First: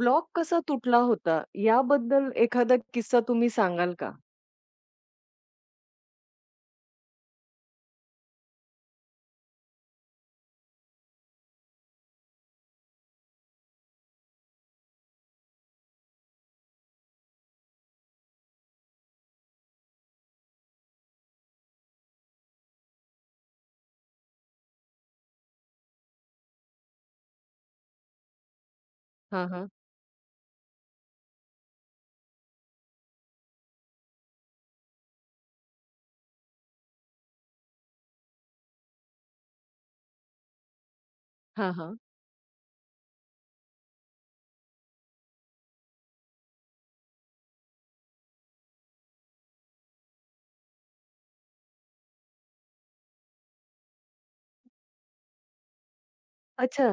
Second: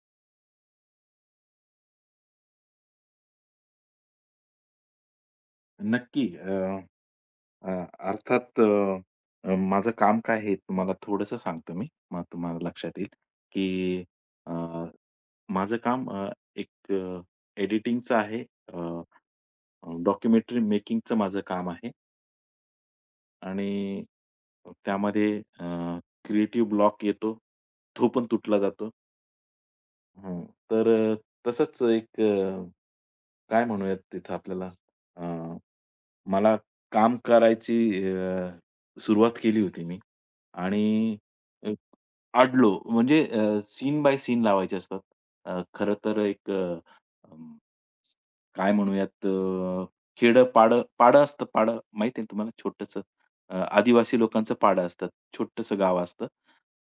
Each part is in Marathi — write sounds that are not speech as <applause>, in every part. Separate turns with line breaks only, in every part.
ब्लॉक कसा तुटला होता? याबद्दल एखादा किस्सा तुम्ही सांगाल का?
नक्की. अ, अ, अर्थात अ, अ, माझं काम काय आहे तुम्हाला थोडंसं सांगतो मी. मग तुम्हाला लक्षात येईल, की अ, माझं काम एक एडिटिंगचं आहे. अ, अ, डॉक्युमेंटरी मेकिंगचं माझं काम आहे आणि त्यामध्ये क्रिएटिव्ह ब्लॉक येतो, तो पण तुटला जातो.
हां, हां.
हं. तर तसंच एक काय म्हणूयात तिथं आपल्याला अ, मला काम करायची अ, सुरुवात केली होती मी आणि अ,
हां, हां.
अडलो. म्हणजे सीन बाय सीन लावायचे असतात. खरं तर एक अं, काय म्हणूयात खेडं-पाडं पाडं पाडं असतं पाडं माहिती आहे तुम्हाला? छोटंसं आदिवासी लोकांचं पाडं असतं. छोटंसं गाव असतं.
अच्छा.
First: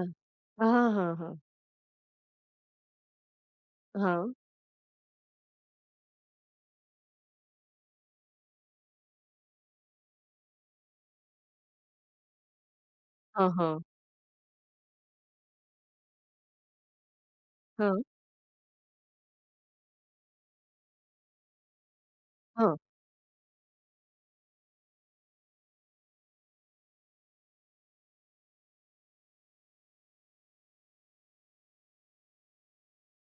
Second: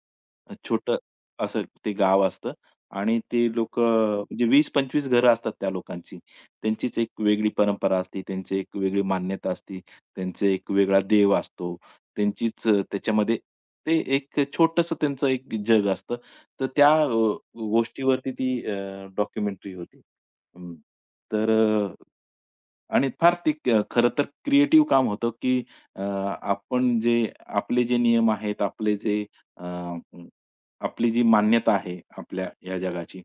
हां,
छोटं
हां, हां.
असं ते गाव असतं आणि ते लोकं
हां.
म्हणजे 20-25 घरं असतात त्या लोकांची. त्यांचीच एक वेगळी परंपरा असते, त्यांची एक वेगळी मान्यता असते, त्यांचा एक वेगळा देव असतो. त्यांचीच त्याच्यामध्ये
हां, हां.
ते एक छोटंसं त्यांचं एक जग असतं. तर त्या
हां,
गोष्टीवरती ती डॉक्युमेंटरी होती. हं. तर
हां.
आणि फार ते क खरं तर क्रिएटिव्ह काम होतं, की आपण जे आपले जे नियम आहेत, आपले जे आपली जी मान्यता आहे आपल्या या जगाची,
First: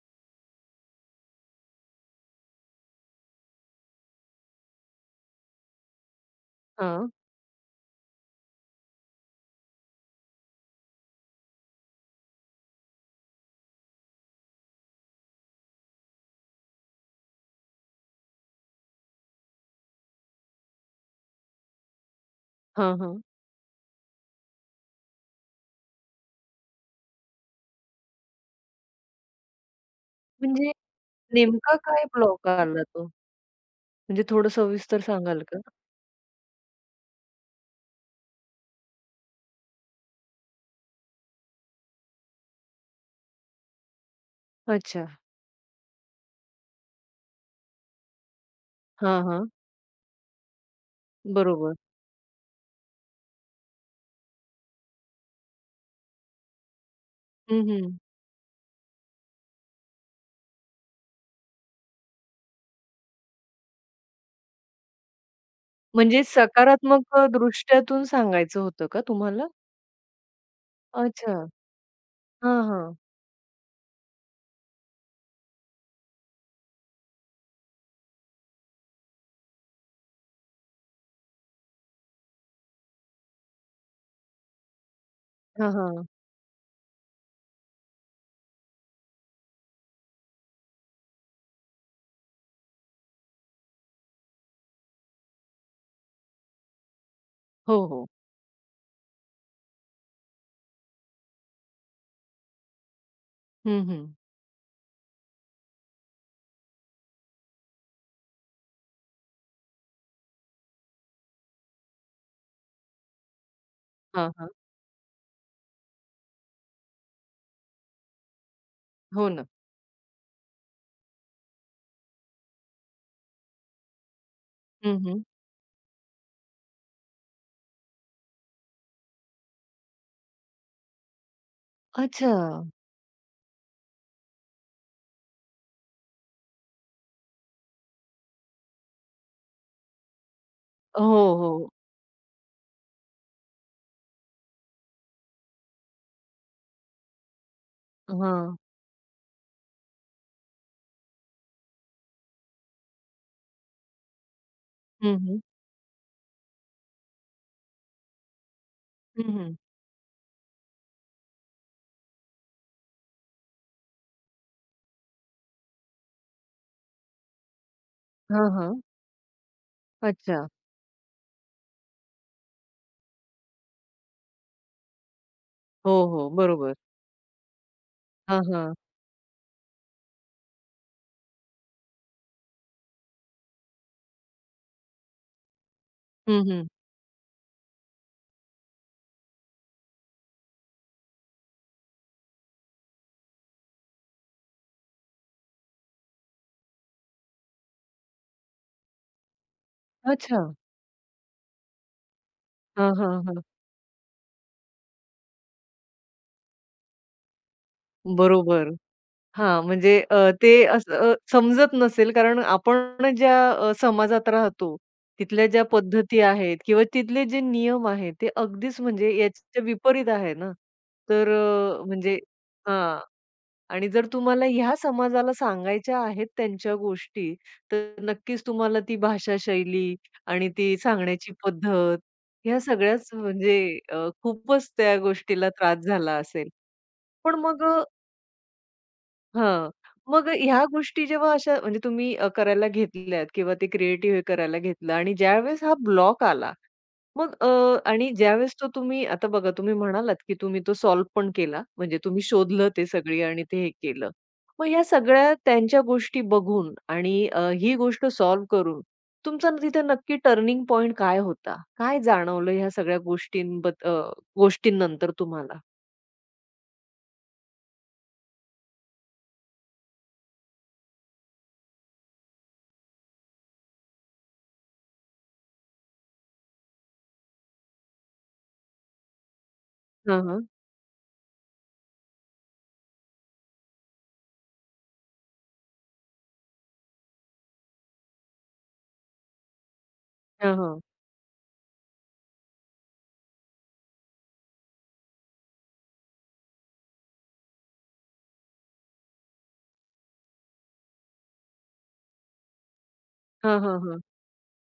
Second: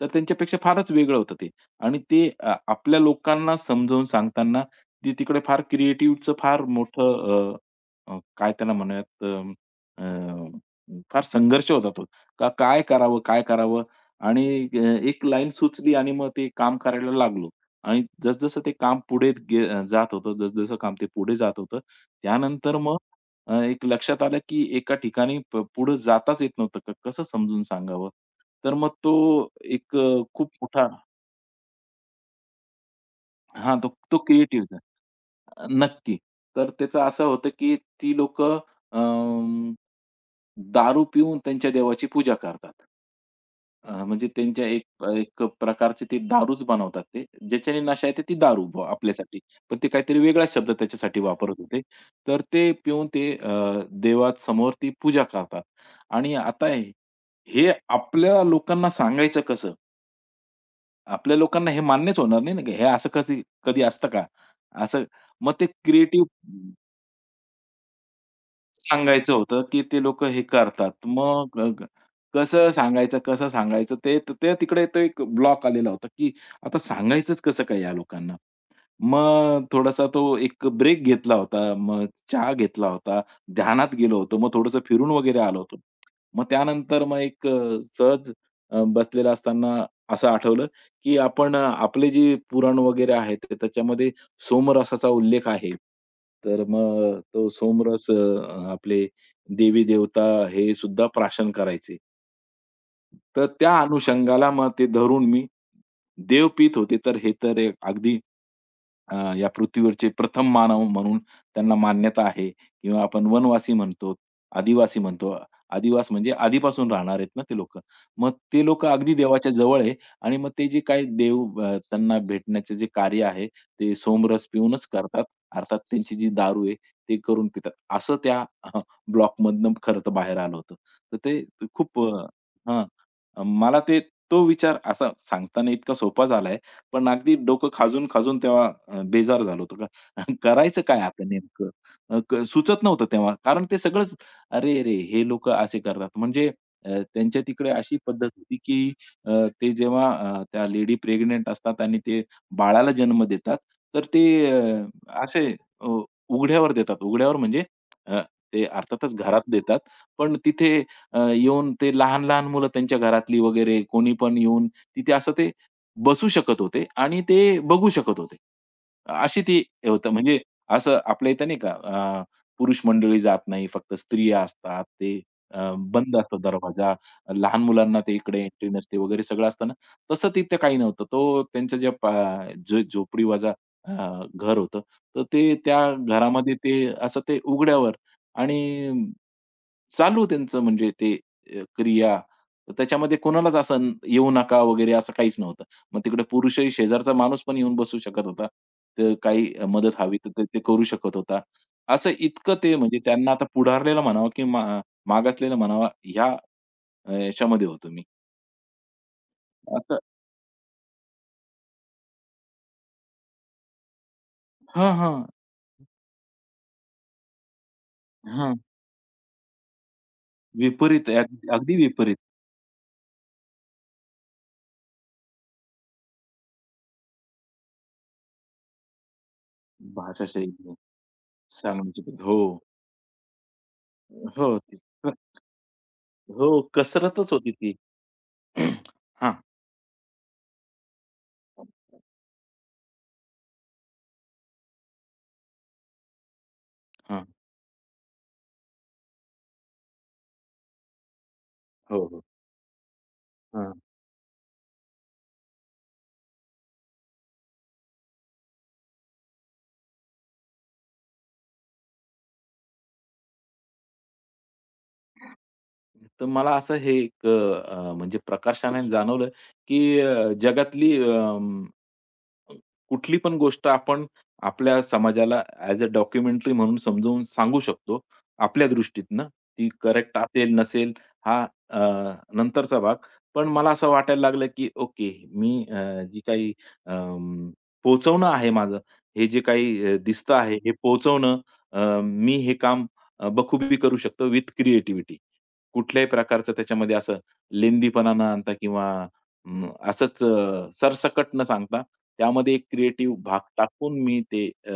तर त्यांच्यापेक्षा फारच वेगळं होतं ते आणि ते आपल्या लोकांना समजावून सांगताना ते तिकडे फार क्रिएटिव्हचं फार
हां.
मोठं अ, अ, काय त्याला म्हणूयात अ, अ, फार संघर्ष होता तो. का काय करावं, काय करावं? आणि अ, एक लाईन सुचली आणि मग ते काम करायला लागलो आणि जसं ते काम पुढे गे जात होतं, जसं काम ते पुढे जात होतं, त्यानंतर मग
हां, हां.
एक लक्षात आलं की एका ठिकाणी प पुढे जाताच येत नव्हतं. क- कसं समजून सांगावं? तर मग तो एक खूप
म्हणजे
मोठा
नेमका काय ब्लॉक आला तो?
हां, तो तो
म्हणजे थोडं
क्रिएटिव्हचा.
सविस्तर सांगाल का?
नक्की. तर त्याचं असं होतं, की ती लोक दारू पिऊन त्यांच्या देवाची पूजा करतात. म्हणजे त्यांच्या एक
अच्छा.
एक प्रकारची ती दारूच बनवतात ते. ज्याच्याने नशा येते ती दारू ब
हां,
आपल्यासाठी.
हां.
पण ते काहीतरी वेगळा शब्द त्याच्यासाठी वापरत
बरोबर.
होते. तर ते पिऊन ते देवासमोर ती पूजा करतात आणि आता हे
हं,
हे
हं.
आपल्या लोकांना सांगायचं कसं? आपल्या लोकांना हे मान्यच होणार नाही ना, की हे असं कधी कधी असतं का? असं मग ते
म्हणजे
क्रिएटिव्ह
सकारात्मक दृष्ट्यातून सांगायचं होतं का
सांगायचं
तुम्हाला?
होतं, की ते लोकं हे करतात.
अच्छा.
मग ग
हां,
कसं
हां.
सांगायचं, कसं सांगायचं ते ते तिकडे तो एक ब्लॉक आलेला होता, की आता सांगायचंच कसं काय या लोकांना? मग थोडासा तो एक ब्रेक घेतला होता. मग चहा घेतला होता. ध्यानात गेलो होतो. मग थोडंसं फिरून वगैरे आलो
हां,
होतो.
हां.
मग त्यानंतर मग एक सहज बसलेला असताना असं आठवलं, की आपण आपले जे पुराण वगैरे आहे, तर त्याच्यामध्ये सोमरसाचा उल्लेख आहे. तर मग तो
हो,
सोमरस
हो.
आपले देवी-देवता हे सुद्धा प्राशन करायचे. तर त्या
हं, हं.
अनुषंगाला मग ते धरून मी देव पीत होते, तर हे तर एक अगदी या पृथ्वीवरचे प्रथम मानव म्हणून त्यांना मान्यता आहे किंवा आपण वनवासी म्हणतो,
हां, हां.
आदिवासी म्हणतो. आदिवास म्हणजे आधीपासून राहणार आहेत ना ते लोक मग ते लोक अगदी
हो ना.
देवाच्या जवळ आहे आणि मग ते जे काही देव त्यांना भेटण्याचे जे कार्य आहे, ते सोमरस पिऊनच
हं, हं.
करतात. अर्थात त्यांची जी दारू आहे, ते करून पितात. असं त्या ब्लॉकमधनं खरं तर बाहेर आलं होतं. तर ते खूप
अच्छा.
हां. मला ते तो विचार असा सांगताना इतका सोपा झालाय, पण अगदी डोकं खाजून-खाजून तेव्हा बेजार झालो होतो. का <laughs> करायचं काय
हो,
आता नेमकं?
हो.
क सुचत नव्हतं तेव्हा. कारण ते सगळंच अरे-अरे, हे लोकं असे करतात. म्हणजे त्यांच्या तिकडे अशी पद्धत होती,
हां.
की ते जेव्हा त्या लेडी प्रेग्नंट असतात आणि ते बाळाला जन्म देतात, तर ते अ,
हं, हं.
असे अ, उघड्यावर देतात. उघड्यावर म्हणजे अ, ते अर्थातच
हं,
घरात
हं.
देतात, पण तिथे येऊन ते लहान-लहान मुलं त्यांच्या घरातली वगैरे कोणी पण येऊन तिथे असं ते बसू शकत होते आणि ते बघू शकत होते.
हां, हां.
अशी ती हे होतं म्हणजे
अच्छा.
असं आपल्या इथं नाही का पुरुष मंडळी जात नाही, फक्त स्त्रिया असतात. ते
हो,
बंद
हो.
असतो
बरोबर.
दरवाजा. लहान मुलांना ते इकडे
हां,
एंट्री
हां.
नसते वगैरे सगळं असतं ना, तसं तिथे काही नव्हतं. तो त्यांचं जे प झो झोपडीवाजा अ, घर होतं. तर ते त्या
हं,
घरामध्ये
हं.
ते असं ते उघड्यावर आणि चालू त्यांचं म्हणजे ते क्रिया. त्याच्यामध्ये कोणालाच असं येऊ नका वगैरे असं काहीच नव्हतं. मग तिकडे पुरुषही शेजारचा माणूस पण येऊन बसू शकत होता. तर काही मदत हवी तर
अच्छा.
ते ते करू शकत होता. असं इतकं ते
हां,
म्हणजे
हां,
त्यांना
हां.
आता पुढारलेलं म्हणावं की मा मागासलेलं म्हणावा ह्या याच्यामध्ये होतो मी.
बरोबर. हां, म्हणजे
असं
ते असं समजत नसेल कारण आपण ज्या समाजात राहतो,
हां, हां.
तिथल्या ज्या पद्धती आहेत किंवा तिथले जे नियम आहेत, ते
हां.
अगदीच म्हणजे याच्या विपरीत आहे ना.
विपरीत आहे.
तर
अगदी अगदी
म्हणजे
विपरीत
हां. आणि जर तुम्हाला ह्या समाजाला सांगायच्या आहेत त्यांच्या गोष्टी, तर नक्कीच तुम्हाला ती भाषा शैली आणि
भाषाशैली
ती सांगण्याची पद्धत,
सांगण्याची. हो.
ह्या सगळ्याच म्हणजे
हो.
खूपच
ती-
त्या गोष्टीला त्रास झाला
हो.
असेल.
कसरतच
पण
होती
मग
ती. <clears throat> हां.
हां. मग ह्या गोष्टी जेव्हा अशा म्हणजे तुम्ही करायला घेतल्यात किंवा ते क्रिएटिव्ह हे करायला घेतलं आणि ज्यावेळेस हा ब्लॉक आला,
हां.
मग आणि ज्यावेळेस तो तुम्ही आता बघा तुम्ही म्हणालात, की तुम्ही तो सॉल्व्ह पण केला. म्हणजे
हो, हो.
तुम्ही शोधलं ते सगळी आणि ते हे
हां,
केलं. मग ह्या सगळ्या त्यांच्या गोष्टी बघून आणि ही गोष्ट सॉल्व्ह करून तिथे नक्की टर्निंग पॉइंट काय होता? काय जाणवलं ह्या सगळ्या गोष्टींनंतर तुम्हाला?
तर मला असं हे एक म्हणजे प्रकर्षाने जाणवलं, की जगातली कुठली पण गोष्ट आपण आपल्या समाजाला ॲज अ डॉक्युमेंटरी म्हणून समजावून सांगू शकतो. आपल्या दृष्टीतनं ती करेक्ट
हां, हां.
असेल, नसेल हा अ, नंतरचा भाग. पण मला असं वाटायला लागलं, की ओके मी जी काही अं, पोहोचवणं आहे माझं, हे जे काही दिसतं आहे,
हां,
हे
हां.
पोहोचवणं मी हे काम बखुबी करू शकतो विथ क्रिएटिव्हिटी. कुठल्याही प्रकारचं त्याच्यामध्ये असं लेंदीपणा न आणता किंवा असंच सरसकट न सांगता त्यामध्ये एक क्रिएटिव्ह भाग
हां, हां,
टाकून
हां.
मी ते अ,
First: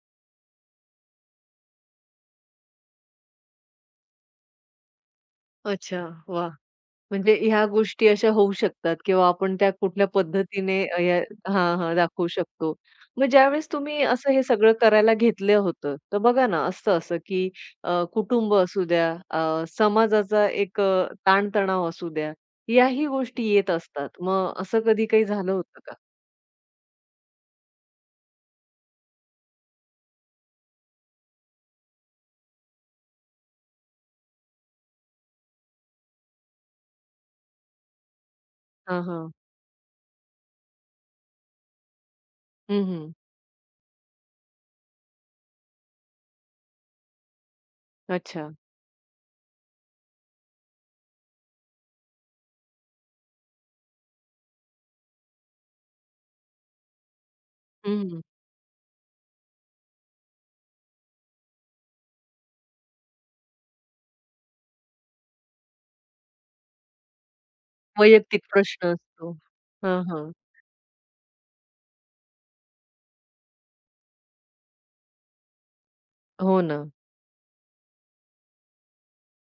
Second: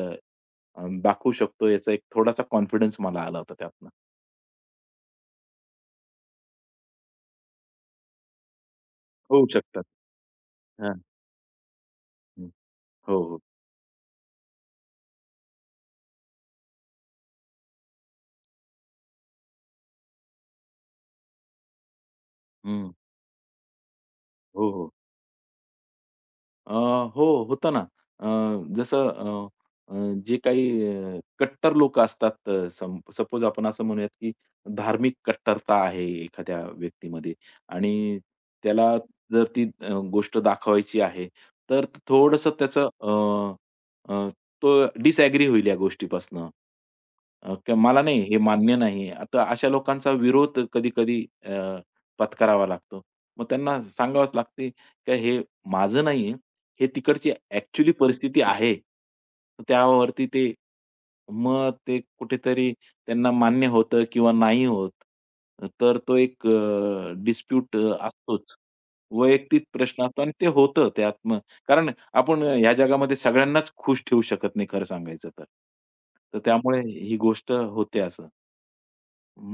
अ, दाखवू शकतो याचा एक थोडासा कॉन्फिडन्स मला आला होता त्यातनं.
अच्छा. वाह! म्हणजे ह्या गोष्टी अशा होऊ शकतात किंवा
होऊ
आपण त्या
शकतात.
कुठल्या पद्धतीने
हां.
या हां, हां, दाखवू
हं.
शकतो.
हो,
मग
हो.
ज्यावेळेस तुम्ही असं हे सगळं करायला घेतलं होतं, तर बघा ना असतं असं की कुटुंब असू द्या, समाजाचा एक ताणतणाव असू द्या,
हं.
याही गोष्टी येत असतात. मग
हो,
असं
हो.
कधी काही झालं होतं का?
अ, हो, होतं ना. अ, जसं अ, अ, जे काही कट्टर लोक असतात सपोज आपण असं म्हणूयात, की धार्मिक कट्टरता आहे एखाद्या व्यक्तीमध्ये आणि त्याला
हां, हां.
जर ती गोष्ट दाखवायची आहे, तर थोडंसं
हं,
त्याचं
हं.
अ, अ, तो डिसॲग्री होईल या गोष्टीपासनं. की मला नाही हे
अच्छा.
मान्य नाही. आता अशा लोकांचा विरोध कधी-कधी पत्करावा लागतो. मग त्यांना सांगावंच लागते, की हे माझं नाहीये. हे तिकडची ॲक्चुअली
हं,
परिस्थिती आहे. त्यावरती ते मग ते कुठेतरी त्यांना मान्य होतं किंवा नाही होत. तर तो एक डिस्प्यूट असतोच.
वैयक्तिक प्रश्न असतो.
वैयक्तिक
हां,
प्रश्न असतो
हां.
आणि ते होतं त्यात मग. कारण आपण ह्या जगामध्ये सगळ्यांनाच खुश ठेवू शकत नाही खरं सांगायचं तर. तर
हो
त्यामुळे
ना.
ही गोष्ट होते असं.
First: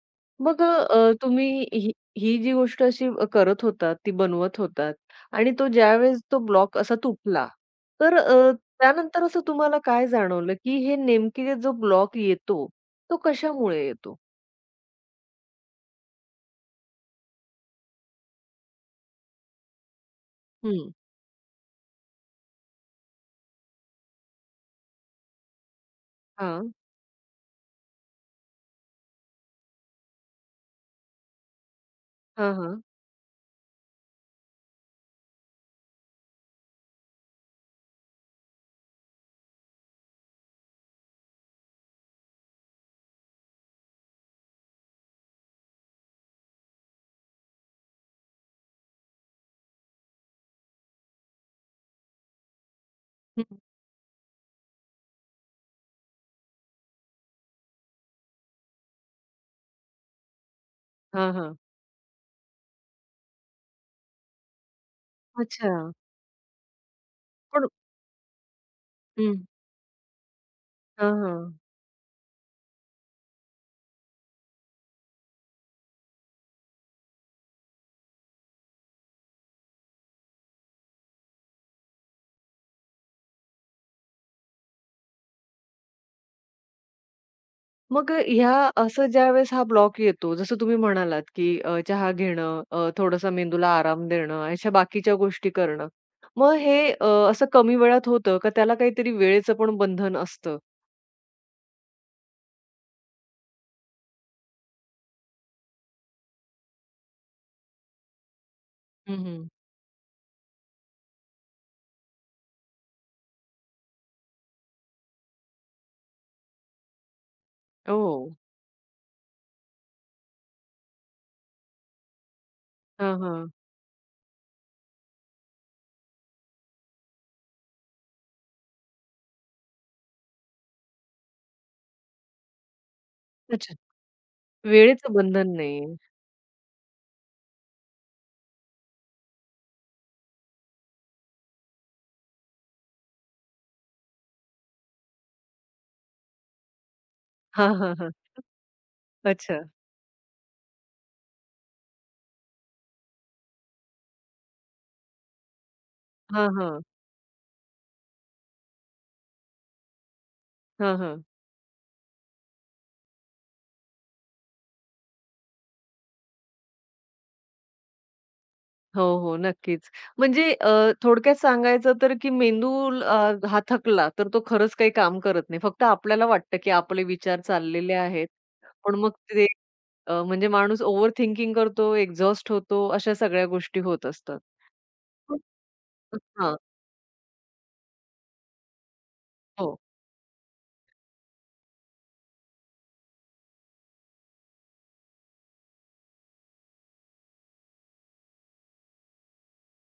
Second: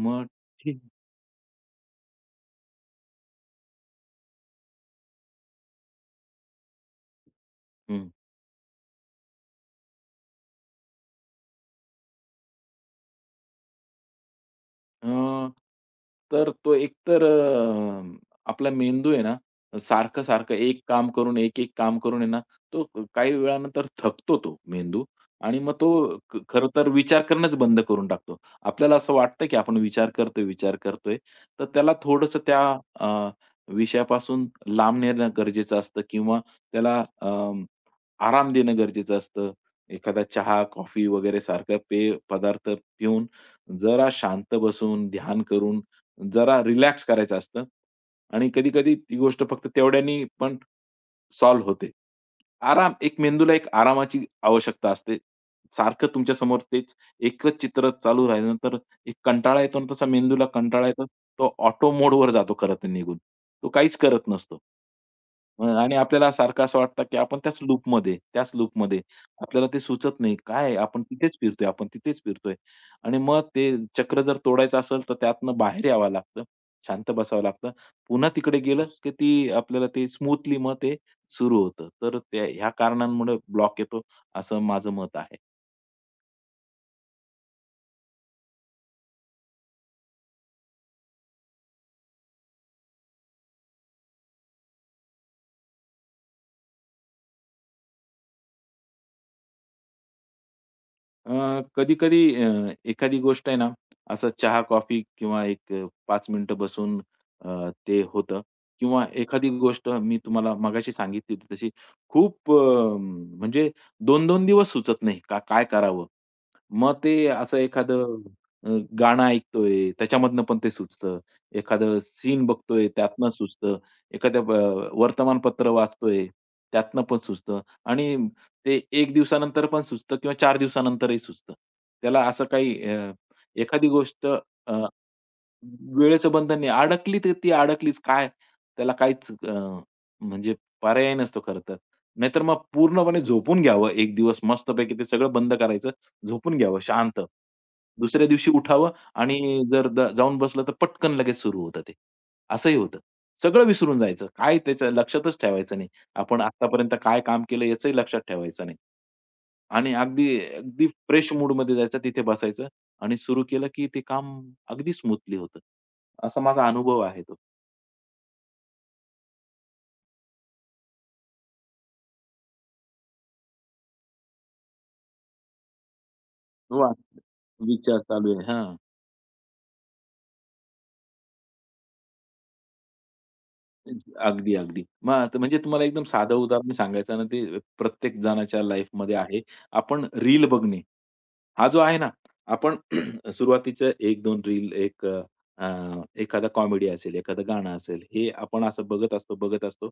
मग
मग
ठीक
तुम्ही ही ही जी गोष्ट अशी करत होतात, ती बनवत होतात आणि तो ज्यावेळेस तो ब्लॉक असा तुटला, तर त्यानंतर असं तुम्हाला काय जाणवलं, की हे नेमके जो ब्लॉक येतो, तो कशामुळे येतो?
अ, तर तो एकतर आपला मेंदू आहे ना, सारखं-सारखं एक
हं.
काम करून, एक-एक काम करून आहे ना, तो काही वेळानंतर थकतो तो मेंदू आणि मग तो ख खरं
हां.
तर विचार करणंच बंद करून टाकतो. आपल्याला असं वाटतं, की आपण विचार करतोय, विचार करतोय. तर त्याला थोडंसं
हां,
त्या
हां.
अ, विषयापासून लांब नेणं गरजेचं असतं किंवा त्याला आराम देणं गरजेचं असतं. एखादा चहा, कॉफी वगैरे सारखा पेय पदार्थ पिऊन जरा शांत बसून, ध्यान करून, जरा रिलॅक्स करायचं असतं आणि कधी-कधी ती गोष्ट फक्त तेवढ्यानी पण सॉल्व्ह होते. आराम एक
हं.
मेंदूला एक आरामाची आवश्यकता असते. सारखं तुमच्या समोर तेच एकच चित्र चालू राहिलं तर एक कंटाळा येतो ना, तसा मेंदूला कंटाळा येतो.
हां,
तो
हां.
ऑटो मोडवर जातो खरं तर निघून. तो काहीच करत नसतो.
अच्छा.
मग आणि आपल्याला सारखं असं वाटतं, की आपण त्याच
पण
लूपमध्ये, त्याच लूपमध्ये.
हं.
आपल्याला ते सुचत नाही. काय आपण
हां,
तिथेच
हां.
फिरतोय, आपण तिथेच फिरतोय. आणि मग ते चक्र जर तोडायचं असेल, तर त्यातनं बाहेर यावं लागतं. शांत बसावं लागतं. पुन्हा तिकडे गेलं, की ती आपल्याला ते स्मूथली मग ते सुरू होतं. तर त्या ह्या कारणांमुळे ब्लॉक येतो, असं माझं मत आहे.
मग ह्या असं ज्यावेळेस हा ब्लॉक येतो, जसं तुम्ही म्हणालात, की चहा घेणं, थोडासा मेंदूला आराम देणं, अशा बाकीच्या गोष्टी करणं. मग हे असं कमी वेळात होतं का त्याला काहीतरी वेळेचं पण बंधन असतं?
अ, कधी-कधी एखादी गोष्ट आहे ना, असं चहा-कॉफी किंवा एक 5 मिनिटं बसून ते होतं किंवा
हं,
एखादी
हं.
गोष्ट मी तुम्हाला मगाशी सांगितली होती तशी खूप म्हणजे 2-2 दिवस सुचत नाही का काय करावं? मग ते असं
हो.
एखादं अ, गाणं ऐकतोय, त्याच्यामधनं पण ते सुचतं. एखादं सीन बघतोय,
हां,
त्यातनं
हां.
सुचतं. एखादं ब वर्तमानपत्र वाचतोय, त्यातनं पण सुचतं आणि ते एक दिवसानंतर पण सुचतं किंवा चार दिवसानंतरही सुचतं. त्याला असं काही
अच्छा.
एखादी गोष्ट अ,
वेळेचं बंधन नाहीये.
वेळेचं बंधन नाही. अडकली तर ती अडकलीच. काय त्याला काहीच म्हणजे पर्याय नसतो खरं तर. नाहीतर मग पूर्णपणे झोपून घ्यावं एक दिवस मस्तपैकी ते सगळं बंद करायचं, झोपून घ्यावं शांत.
हां, हां, हां.
दुसऱ्या दिवशी उठावं आणि
अच्छा.
जर द जाऊन बसलं तर पटकन लगेच सुरू होतं ते. असंही होतं. सगळं विसरून जायचं. काय त्याच्या लक्षातच ठेवायचं नाही. आपण
हां, हां.
आत्तापर्यंत काय काम केलं याचंही लक्षात ठेवायचं नाही. आणि अगदी अगदी
हां, हां.
फ्रेश मूडमध्ये जायचं तिथे बसायचं. आणि सुरू केलं की ते काम अगदी स्मूथली होतं. असा माझा अनुभव आहे तो.
हो, हो. नक्कीच. म्हणजे थोडक्यात सांगायचं तर की मेंदू अ, हा थकला, तर तो खरंच काही काम करत नाही. फक्त आपल्याला वाटतं की
वाह!
आपले विचार चाललेले
विचार
आहेत.
चालू आहे. हां.
पण मग ते म्हणजे माणूस ओव्हर थिंकिंग करतो, एक्झॉस्ट होतो, अशा सगळ्या गोष्टी होत असतात.
अगदी, अगदी. मग आता म्हणजे तुम्हाला एकदम साधं
हां.
उदाहरण सांगायचं ना, ते प्रत्येक जणाच्या लाईफमध्ये आहे.
हो.
आपण रील बघणे. हा जो आहे ना, आपण <clears throat> सुरुवातीचं एक दोन रील, एक एखादा कॉमेडी असेल, एखादं गाणं असेल, हे आपण असं बघत असतो, बघत असतो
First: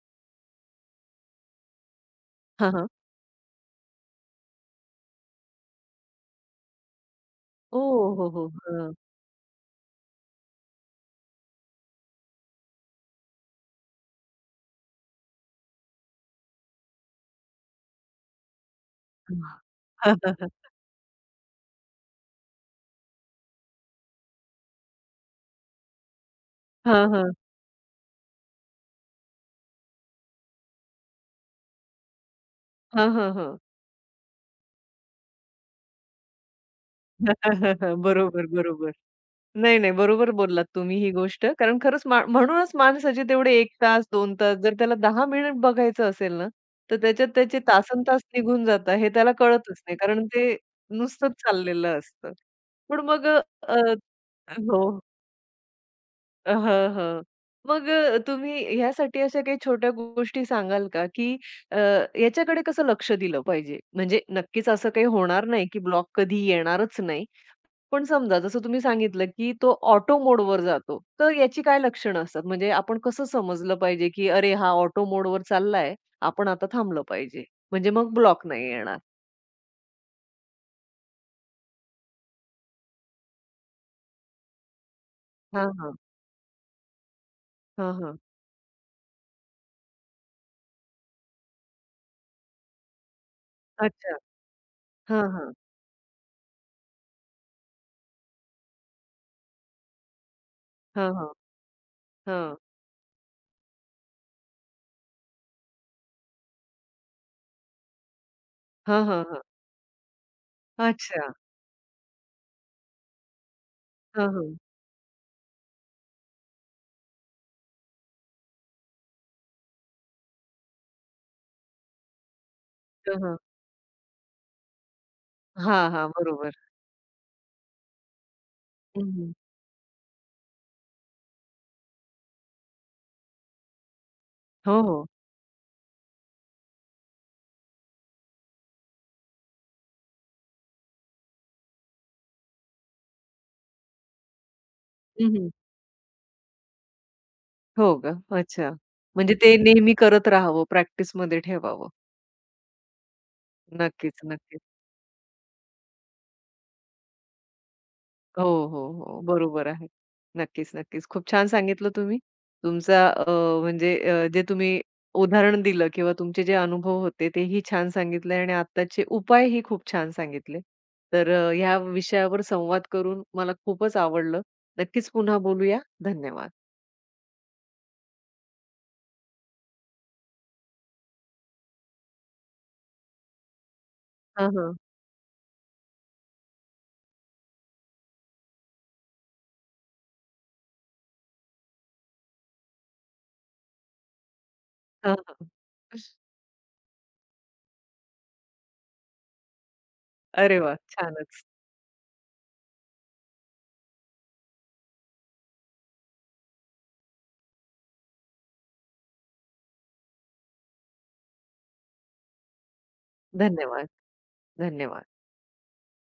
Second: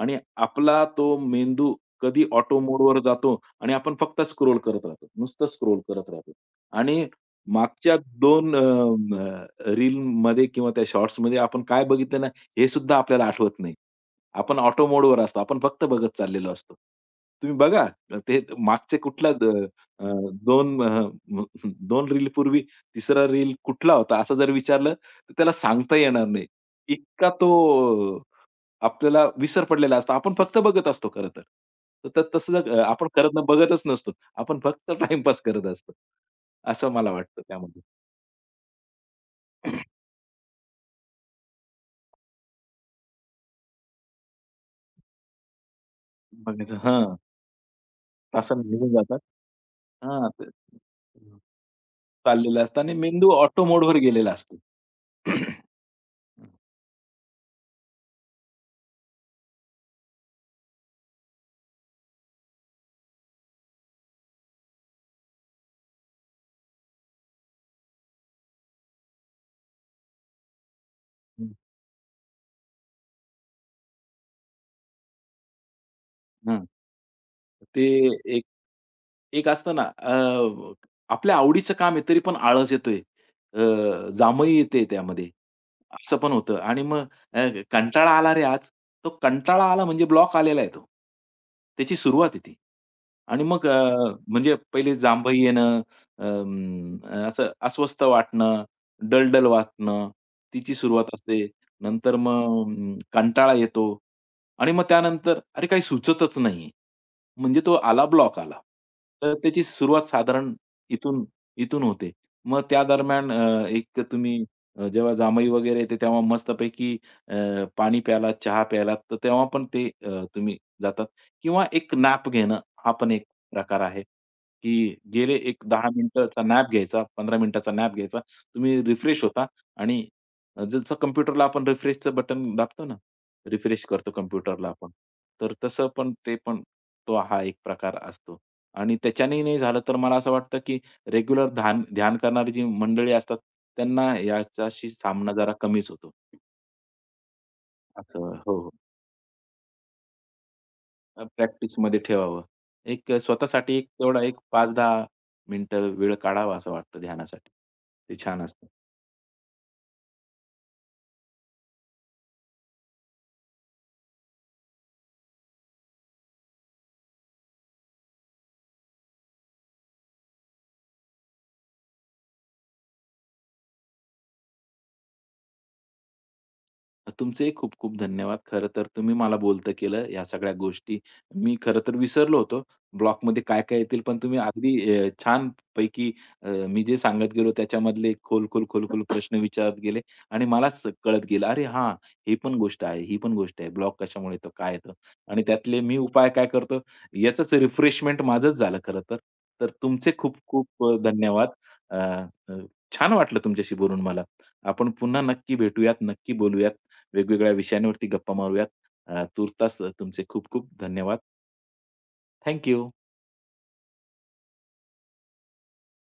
आणि आपला तो मेंदू कधी ऑटो
हां, हां.
मोडवर जातो आणि आपण फक्त स्क्रोल करत राहतो. नुसतं स्क्रोल करत राहतो आणि मागच्या
ओह! हो, हो.
2 अ,
हं.
अ, किंवा त्या शॉर्ट्समध्ये आपण काय बघितलं हे सुद्धा आपल्याला आठवत नाही. आपण ऑटो मोडवर असतो. आपण फक्त बघत चाललेलो असतो. तुम्ही बघा ते मागचे कुठला द अ,
हां, हां, हां.
2 2 रीलपूर्वी तिसरा रील कुठला होता असं जर विचारलं तर त्याला सांगता येणार नाही.
हां,
इतका
हां.
तो आपल्याला विसर पडलेला असतो. आपण फक्त बघत असतो खरं तर. तर त- तसं
हां,
आपण खरं
हां,
तर बघतच नसतो. आपण फक्त टाईमपास करत असतो. असं मला वाटतं
<laughs>
त्यामध्ये.
हां. बरोबर, बरोबर. नाही, नाही. बरोबर बोललात तुम्ही ही गोष्ट. कारण खरंच म्हणूनच माणसाचे तेवढे एक तास, दोन तास जर त्याला 10 मिनिट बघायचं असेल ना,
बघितलं
तर
हां,
त्याच्यात त्याचे तासनतास
तास
निघून
निघून
जातात हे
जातात.
त्याला कळतच नाही. कारण
हां. ते
ते नुसतंच चाललेलं असतं.
चाललेलं असतं आणि
पण मग
मेंदू ऑटो मोडवर गेलेला असतो.
हो.
<clears throat>
हं, हं. मग तुम्ही ह्यासाठी अशा काही छोट्या गोष्टी सांगाल का, की अ, याच्याकडे कसं लक्ष दिलं पाहिजे? म्हणजे नक्कीच असं काही होणार नाही, की ब्लॉक कधी येणारच नाही. पण समजा जसं तुम्ही सांगितलं, की तो ऑटो मोडवर जातो. तर
हं.
याची काय लक्षणं असतात? म्हणजे आपण कसं समजलं पाहिजे, की अरे हा ऑटो मोडवर चाललाय, आपण आता
हां.
थांबलं पाहिजे.
ते
म्हणजे मग ब्लॉक नाही येणार.
एक असतं ना आपल्या आवडीचं काम आहे तरी पण आळस येतोय. जांभई येते त्यामध्ये.
हां, हां.
असं पण होतं आणि मग
हां,
कंटाळा
हां.
आला रे आज. तो कंटाळा आला म्हणजे ब्लॉक आलेला आहे तो. त्याची सुरुवात आहे ती. आणि मग
अच्छा.
म्हणजे पहिले
हां,
जांभई
हां.
येणं, असं अस्वस्थ वाटणं, डल वाटणं, तिची सुरुवात
हां, हां.
असते. नंतर मग
हां.
कंटाळा येतो. आणि मग त्यानंतर अरे काही सुचतच नाहीये. म्हणजे तो आला ब्लॉक आला.
हां, हां,
तर
हां.
त्याची सुरुवात साधारण इथून
अच्छा.
इथून होते. मग त्या दरम्यान एक
हां,
तुम्ही
हां.
जेव्हा जांभई वगैरे येते तेव्हा मस्तपैकी अ, पाणी प्यायलात, चहा प्यायलात तर तेव्हा पण ते तुम्ही जातात किंवा एक नॅप घेणं हा पण
हां,
एक
हां.
प्रकार आहे, की गेले एक
हां,
10
हां.
मिनिटाचा
बरोबर.
नॅप घ्यायचा, 15 मिनिटाचा नॅप घ्यायचा. तुम्ही रिफ्रेश
हं,
होता आणि जसं कॉम्प्युटरला आपण रिफ्रेशचं बटन दाबतो ना, रिफ्रेश करतो कॉम्प्युटरला
हो,
आपण.
हो.
तर तसं पण ते पण तो हा एक प्रकार असतो. आणि त्याच्यानेही नाही झालं तर मला असं वाटतं, की रेग्युलर ध्यान ध्यान करणारी जी मंडळी असतात, त्यांना याच्याशी सामना
हं,
जरा कमीच होतो.
हो का?
असं हो, हो.
अच्छा. म्हणजे ते नेहमी करत राहावं, प्रॅक्टिसमध्ये ठेवावं.
प्रॅक्टिसमध्ये ठेवावं. एक स्वतःसाठी एक
नक्कीच,
तेवढा एक
नक्कीच.
5-10 मिनिटं वेळ काढावा असं वाटतं ध्यानासाठी. ते छान
हो,
असतं.
हो, हो. बरोबर आहे. नक्कीच, नक्कीच. खूप छान सांगितलं तुम्ही. तुमचा म्हणजे जे तुम्ही उदाहरण दिलं किंवा तुमचे जे अनुभव होते तेही छान सांगितले आणि आत्ताचे उपायही खूप छान सांगितले. तर ह्या विषयावर संवाद करून मला खूपच आवडलं. नक्कीच पुन्हा बोलूया. धन्यवाद.
तुमचेही खूप खूप धन्यवाद. खरं तर तुम्ही मला बोलतं केलं ह्या सगळ्या गोष्टी. मी खरं तर विसरलो होतो ब्लॉगमध्ये काय-काय येतील, पण तुम्ही
हां,
अगदी
हां.
छानपैकी मी जे सांगत गेलो त्याच्यामधले खोल-खोल, खोल-खोल प्रश्न विचारत गेले आणि मलाच कळत गेलं, "अरे हां, ही पण गोष्ट आहे, ही पण गोष्ट आहे. ब्लॉग कशामुळे येतो, काय येतं?"
हां,
आणि
हां.
त्यातले मी उपाय काय करतो याचंच रिफ्रेशमेंट माझंच झालं खरं तर. तर तुमचे खूप
अरे वाह!
खूप
छानच.
धन्यवाद. अ, अ, छान वाटलं तुमच्याशी बोलून मला. आपण पुन्हा नक्की भेटूयात, नक्की बोलूयात. वेगवेगळ्या विषयांवरती गप्पा मारूयात. तूर्तास तुमचे खूप खूप धन्यवाद. Thank you.
धन्यवाद, धन्यवाद.